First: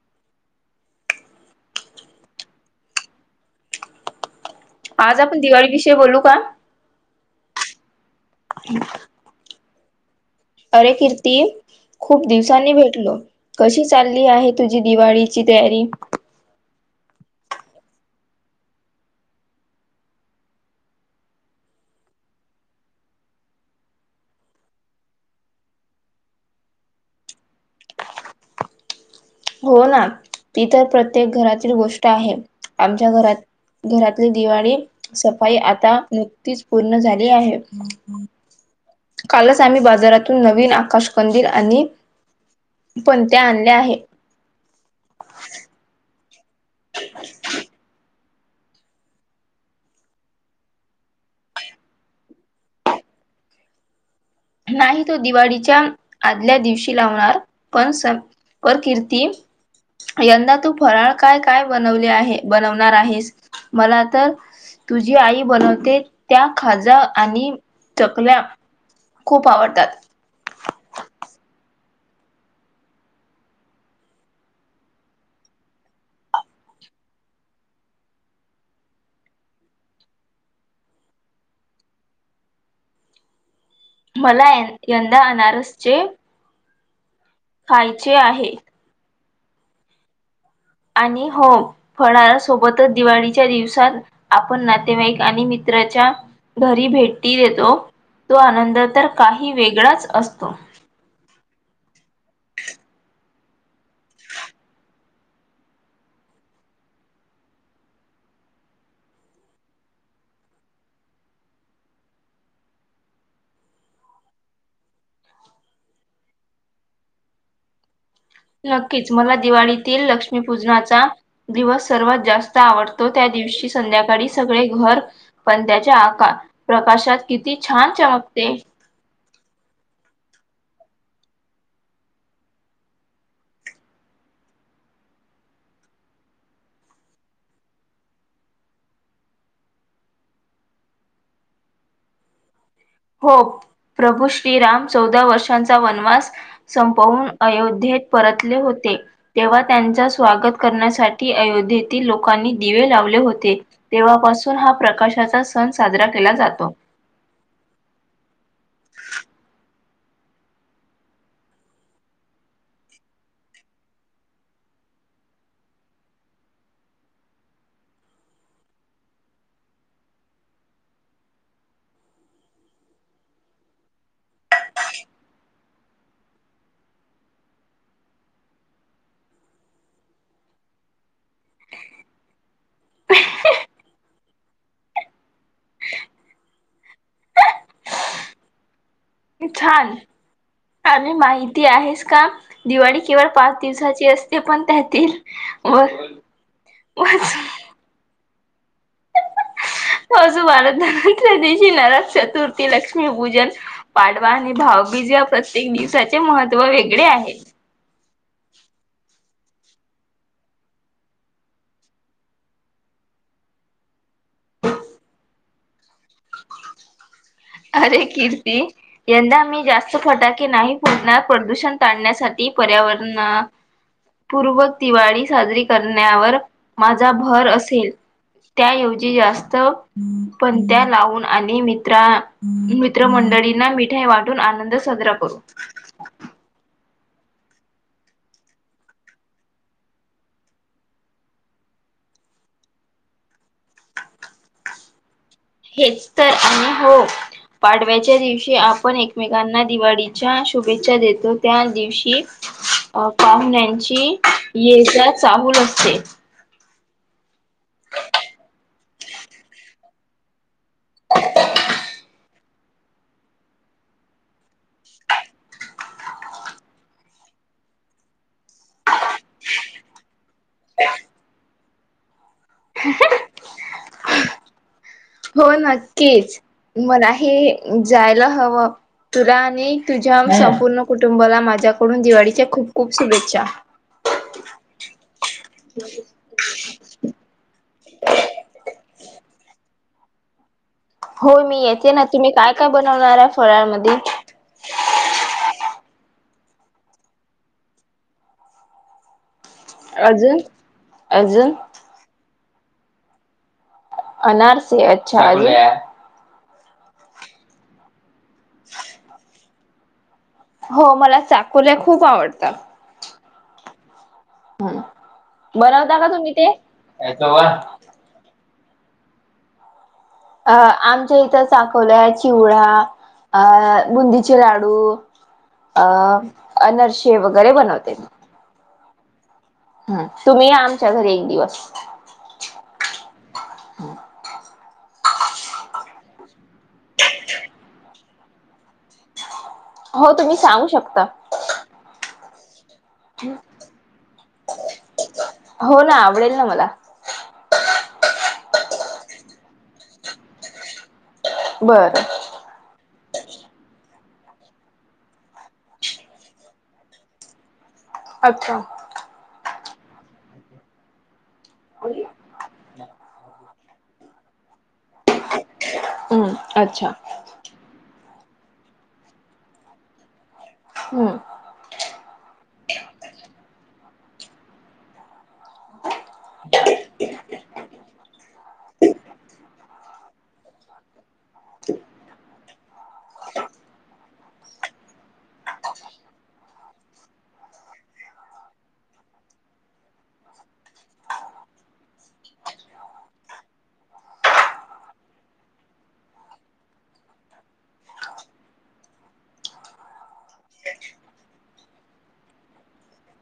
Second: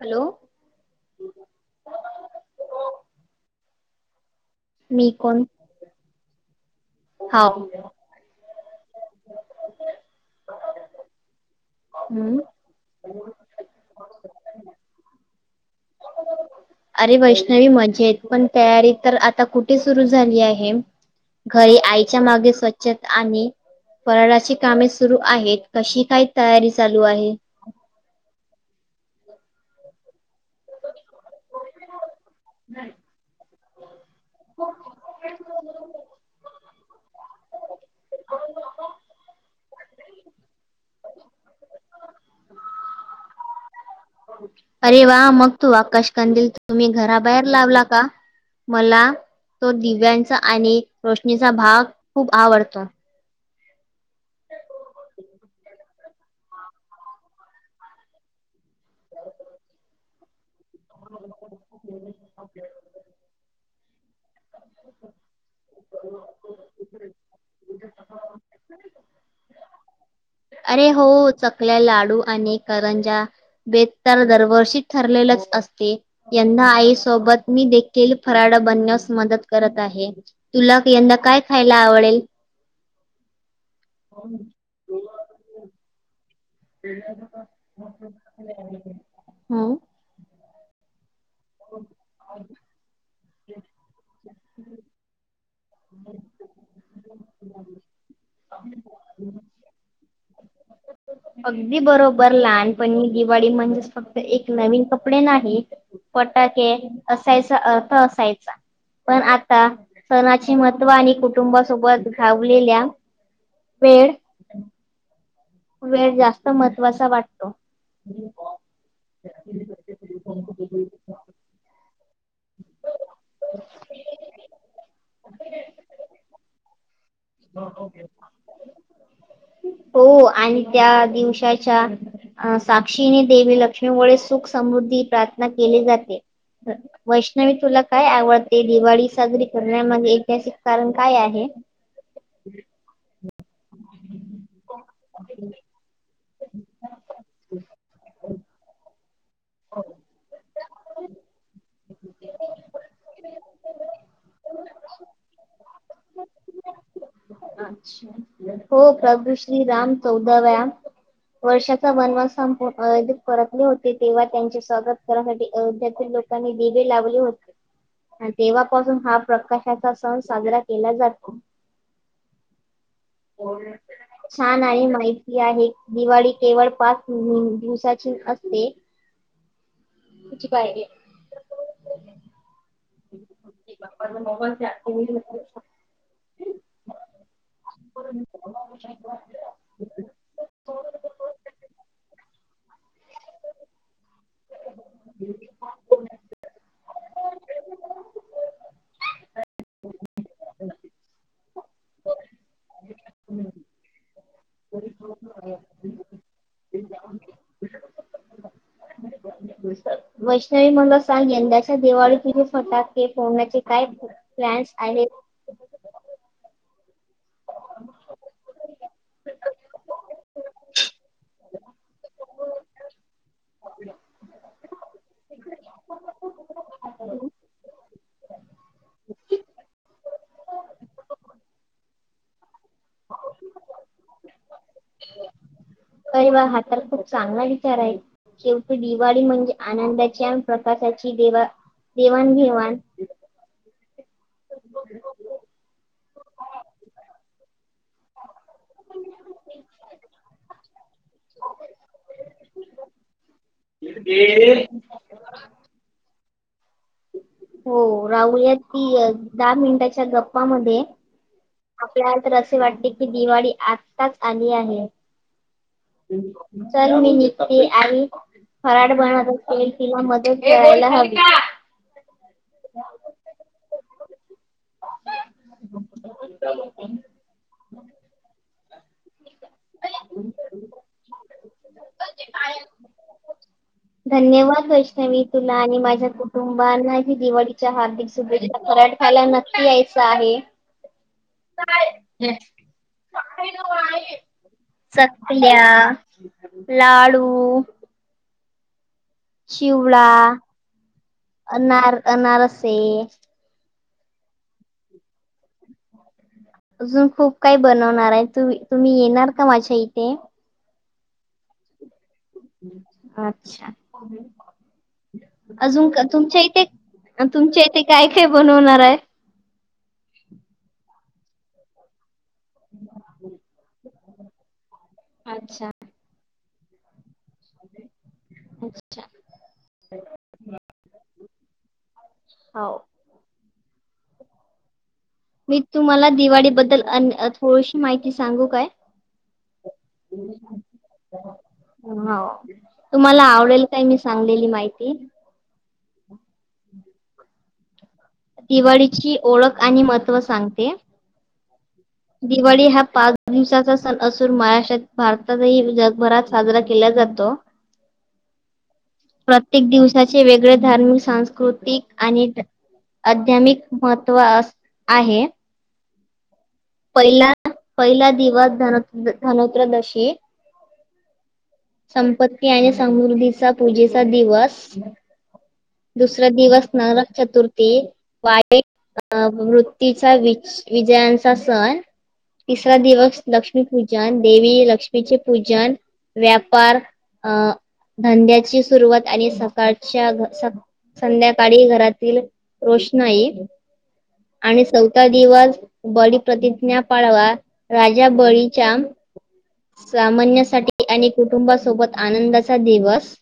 Hello. मी आज आपण दिवाळी विषयी बोलू का? हा. [inaudible] अरे किर्ती खूप हम्म दिवसांनी भेटलो. कशी चालली आहे तुझी दिवाळीची तयारी? अरे वैष्णवी मजेत पण तयारी तर आता कुठे सुरू झाली आहे. घरी आईच्या मागे स्वच्छता‌ आम्ही फराळाची कामे सुरू आहेत कशी काय तयारी चालू आहे? हो ना ती तर प्रत्येक घरातील गोष्ट आहे आमच्या घरात घरातली दिवाळी सफाई आता नुकतीच पूर्ण झाली आहे. कालच आम्ही बाजारातून नवीन आकाश कंदील आणि पणत्या आणल्या आहे. अरे वा मग तू आकाश कंदील तुम्ही घराबाहेर लावला का? मला तो दिव्यांचा आणि रोशनीचा भाग खूप आवडतो. नाही तो दिवाळीच्या आदल्या दिवशी लावणार पण स कर किर्ती यंदा फराळ काय काय बनवले आहे बनवणार आहेस मला तर तुझी आई बनवते त्या खाजा आणि चकल्या हं. खूप आवडतात. अरे हो चकल्या, लाडू आणि करंज्या. बेत तर दरवर्षीचं ठरलेलंच असते. यंदा आई सोबत मी देखील फराड बनण्यास मदत करत आहे. तुला यंदा काय खायला आवडेल? मला यंदा अनारसचे [unintelligible] खायचे आहे. हं आणि हो फराळासोबतच दिवाळीच्या दिवसात आपण नातेवाईक आणि मित्र ज्या घरी भेटी देतो तो आनंद तर काही वेगळाच असतो. अगदी बरोबर लहानपणी दिवाळी म्हणजेचं फक्त एक नवीन कपडे नाहीत. फटाके असायचा, अर्थ असायचा, पण आता सणा ही महत्व आणि कुटुंबासोबत घावलेल्या वेळ वेळ जास्त महत्त्वाचा वाटतो. [unintelligible] नक्कीच मला दिवाळीतील लक्ष्मीपूजनाचा दिवस सर्वात जास्त आवडतो त्या दिवशी संध्याकाळी सगळे घर पणत्याच्या आकार प्रकाशात किती छान चमकते. [unintelligible] [inaudible] हो आणि त्या दिवसाच्या अ साक्षीने देवी लक्ष्मी व सुख समृद्धी, प्रार्थना केली जाते. वैष्णवी तुला काय आवडते? दिवाळी साजरी करण्यामागे ऐतिहासिक कारण काय आहे? [unintelligible] हो प्रभू श्रीराम चौदा वर्षांचा वनवा- असं संपवून अयोध्येत परतले होते. तेव्हा त्यांचा स्वागत करण्यासाठी अयोध्येत ती लोकांनी दिवे लावले होते, तेव्हापासून हा प्रकाशाचा सण साजरा केला जातो. अच्छा, हो प्रभू श्रीराम चौदाव्या वर्षाचा वनवास संपवून अयोध्येत परतले होते, तेव्हा त्यांचे स्वागत कराण्यासाठी अयोधध्येतील लोक आणि दिवे लावले होते. आणि तेव्हापासून हा प्रकाशाचा सण साजरा केला जातो. होय. छान आणि माहिती आहे. दिवाळी केवळ पाच अ दिवसाची असते. [inaudible] [unintelligible] [unintelligible] मोबाईल [unintelligible] [inaudible] [unintelligible] छान आणि माहिती आहेस का, दिवाळी केवळ पाच दिवसाची अस ते पण त्यातील वर वरच वसुबारस, धनत्रयोदशी, नरक चतुर्थी, लक्ष्मीपूजन. पाडवा आणि भाऊबीज या प्रत्येक दिवसाचे महत्त्व वेगळे आहे. वैष्णवी मला सांग यंदाच्या दिवाळी तील फटाके फोडण्याचे काय प्लॅन्स आहेत. अरे कीर्ती यंदा मी जास्त फटाके नाही फोडणार. प्रदूषण टाळण्यासाठी, पर्यावरण पूर्वक दिवाळी साजरी करण्यावर माझा भर असेल. त्याऐवजी जास्त पणत्या लावून आणि मित्रा मित्रमंडळींना मिठाई वाटून आनंद साजरा करू. अरे वा हा तर खूप चांगला विचार आहे. शेवटी दिवाळी म्हणजे आनंदाची आणि प्रकाशाची देवा-देवाण घेवाण. [inaudible] तेच तर आणि हो पाडव्याच्या दिवशी आप आपण एकमेकांना दिवाळीच्या शुभेच्छा देतो. त्यादिवशी अ पाहुण्यांची ये जा चाहूल असते. हो राहूयात की दहा मिनिटाच्या गप्पामध्ये [unintelligible] आपल्याला तर असे वाटते की दिवाळी आत्ताच आली आहे. चल मी निघते आणि फराळ बनवत असेल एकिला तिला मदत करायला हवी. [inaudible] हो नक्कीच मलाही जायला हवं. तुला आणि तुझ्या संपूर्ण कुटुंबाला माझ्याकडून दिवाळीच्या खूप खूप शुभेच्छा. धन्यवाद वैष्णवी तुला आणि माझ्या तुम्हानांही दिवाळीच्या हार्दिक शुभेच्छा. फराट खायला नक्की यायच आहे. हो मी येते ना. तुम्ही काय काय बनवणार आहे फराळमध्ये? चकल्या, लाडू चिवडा, अजून अजून अनार-अनारसे. अनारसे अच्छा. अजून खूप काही बनवणार आहे, तु-तुम्ही येणार का माझ्या इथे? हो मला चाकोल्या खूप आवडतात. अच्छा. अजून बनवता का तुम्ही तुमच्या ते? इथे तुमच्या इथे काय काय बनवणार आहे? अ आमच्या इथं चाखोल्या, चिवडा अ बुंदीचे लाडू अच्छा. अ अनारसे वगैरे बनवतेत. अच्छा. हा तुम्ही या आमच्या घरी एक दिवस. हाव. मी तुम्हाला दिवाळी बद्दल अ अन थोडीशी माहिती सांगू काय? हो तुम्ही सांगू शकता. हो. तुम्हाला आवडेल काय मी सांगलेली माहिती? हो ना, आवडेल ना मला. दिवाळीची ओळख आणि महत्त्व सांगते. बरं. दिवाळी हा पाच दिवसाचा सण असून महाराष्ट्रात भारतातही जगभरात साजरा केला जातो. अच्छा. प्रत्येक दिवसाचे वेगळे धार्मिक, सांस्कृतिक आणि अध्यामिक महत्त्व अ आहे. हम्म. अच्छा पहिला, पहिला दिवस धन-धनत्रयोदशी. हम्म. संपत्ती आणि समृद्धीचा पूजेचा दिवस. दुसरा दिवस नरक चतुर्थी. वाईट अ वृत्तीचा वि-विजयांचा सण तिसरा दिवस लक्ष्मीपूजन. देवी लक्ष्मीचे पूजन, व्यापार अ धंद्याची सुरवात आणि सकाळच्या स संध्याकाळी घरातील रोषणाई आणि चौथा दिवस बळीप्रतिज्ञा पाडवा राजा बळीच्या सामान्यांसाठी आणि कुटुंबासोबत आनंदाचा दिवस.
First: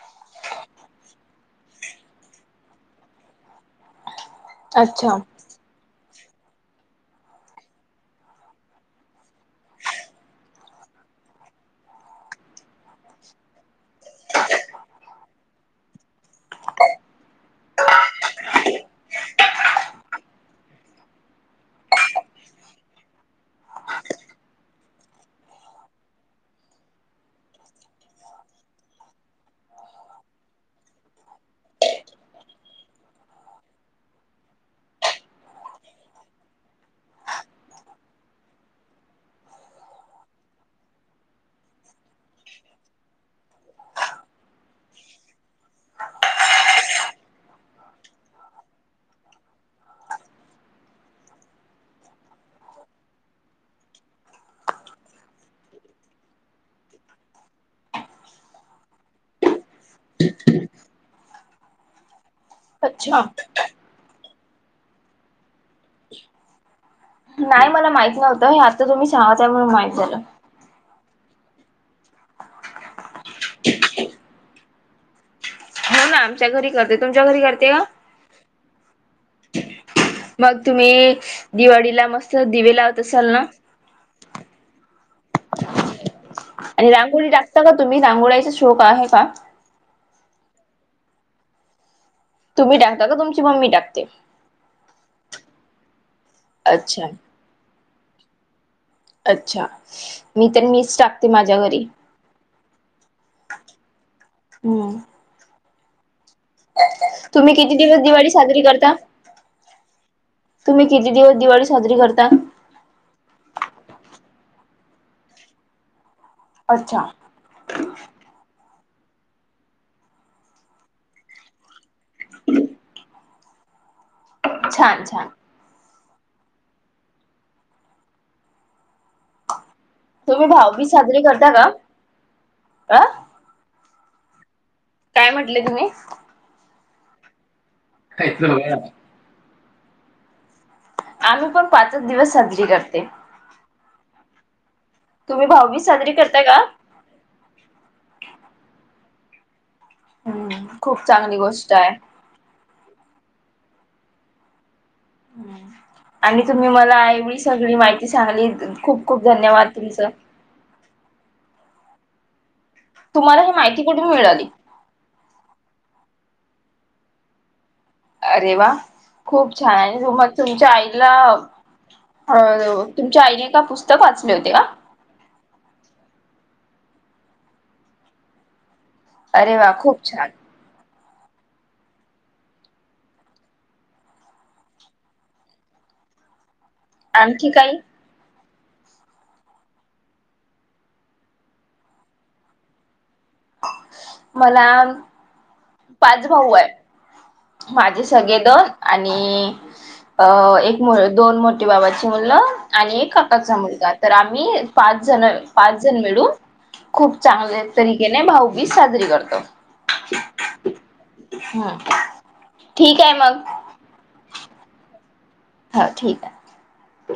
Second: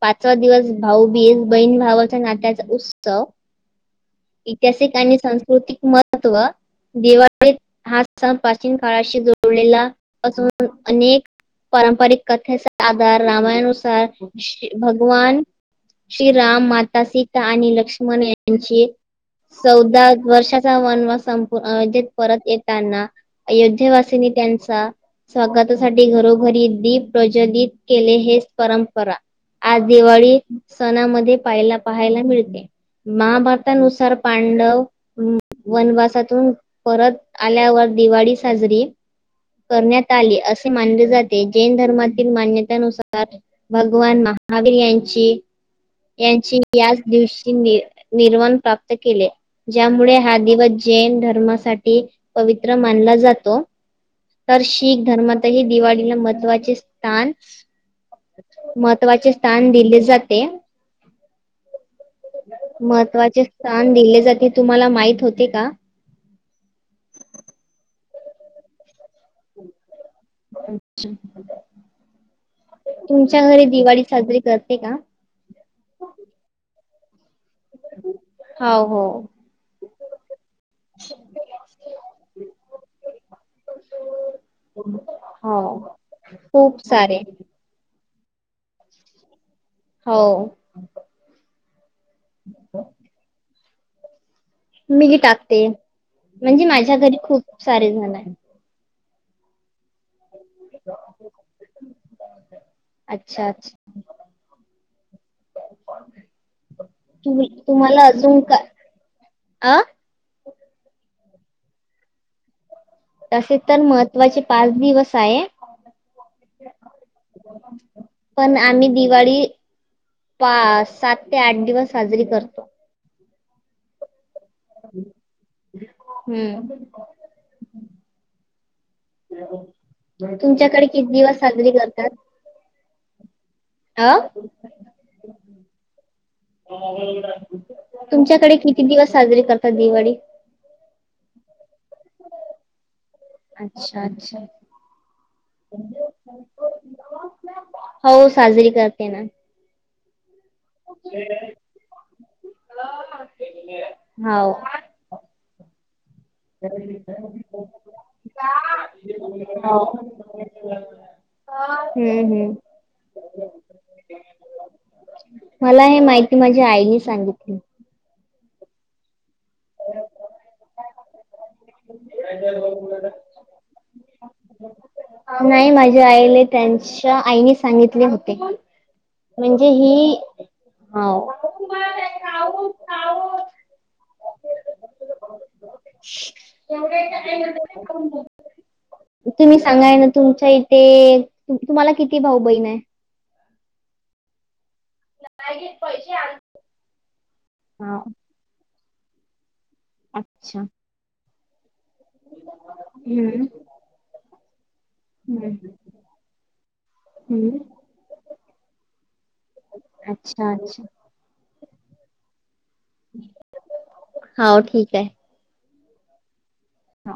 पाचवा दिवस भाऊबीज. बहीण भावाच्या नात्याचा उत्सव. ऐतिहासिक अच्छा आणि सांस्कृतिक महत्त्व. दिवाळीत हा सण प्राचीन काळाशी जोडलेला असून अनेक. पारंपरिक कथेचा आधार रामायणुसार श्री भगवान. श्रीराम माता सीता आणि लक्ष्मण यांची. चौदा वर्षाचा वनवास संप अयोध्येत परत येताना अयोध्येवासिंनी त्यांचा स्वागतासाठी घरोघरी दीप प्रज्वलित केले हेच परंपरा. आज दिवाळी सणामध्ये पाहाला पाहायला मिळते. महाभारतानुसार पांडव वनवासात तू परत आल्यावर दिवाळी साजरी. करण्यात आले असे मानले जाते जैन धर्मातील मान्यतेनुसार. भगवान महावीर यांची. यांची याच दिवशी नि निर्वाण प्राप्त केले. ज्यामुळे हा दिवस जैन धर्मासाठी पवित्र मानला जातो. तर शीख धर्मातही दिवाळीला महत्त्वाचे स्थान. महत्त्वाचे स्थान दिले जाते. अच्छा महत्त्वाचे स्थान दिले जाते तुम्हाला माहित होते का? नाही मला माहित नव्हतं हे आता तुम्ही सांगता म्हणून माहित झालं. अच्छ तुमच्या घरी दिवाळी साजरी करते का? हो ना आमच्या घरी करते तुमच्या घरी करते का? हो हो. मग तुम्ही दिवाळीला मस्त दिवे लावत असाल ना. हो खूप सारे. तो का तुम्ही रांगोळाचा शोक आहे का? हो. तुम्ही टाकता का तुमची मम्मी टाकते? मीही टाकते म्हणजे माझ्या अच्छा घरी खूप सारेजण आहेत. अच्छा. मी तर मीच टाकते माझ्या घरी अच्छा अच्छा हम्म. तु तुम्ही किती दिवस तुम्हाला दिवाळी अजून का साजरी करता? अ तुम्ही किती दिवस दिवाळी साजरी करता? तसे तर महत्त्वाचे पाच दिवस आहे. अच्छा. पण आम्ही दिवाळी पा सात ते आठ दिवस. साजरी करतो. छान छान. हम्म. तुम्ही तुमच्याकडे भाऊबीज किती दिवस साजरी करतात? अं? अं? काय म्हटले तुम्ही? तुमच्याकडे किती दिवस साजरे करता दिवाळी? आम्ही पण पाचच दिवस साजरी करते. अच्छा अच्छा. तुम्ही भाऊबीज साजरी करताय का? हो साजरी करते ना. हम्म खूप चांगली गोष्ट आहे. हो. आणि तुम्ही मला एवी सगळी माहिती सांगली खूप खूप धन्यवाद हो तुमचं. हम्म हम्म. तुम्हाला ही माहिती कठून मिळाली? मला हे माहिती माझ्या आईने सांगितली. अरे वा खूप छान आहे मग तुमच्या आईला. अ तुमच्या आईने का पुस्तक वाचले होते का? नाही माझ्या आईने त्यांच्या आईने सांगितले होते. अरे म्हणजे वा खूप ही छान हो. आणखी काही? [unintelligible] तुम्ही सांगाय ना तुमच्या इथे तुम्हाला किती भाऊ बहीण आहेत? मला. पाच भाऊ आहे हा माझे सगळे दोन आणि. अ अच्छा एक दोन मोठीे बाबाची मुलं आणि एक हम्म काकाचा मुलगा तर आम्ही. पाच जण हम्म पाच जण मिळून खूप हम्म चांगल्या तरीकेने भाऊबीज साजरी करतो. अच्छा अच्छा. हम्म ठीक आहे मग. हा ठीक आहे. हां ठीक आहे. हा.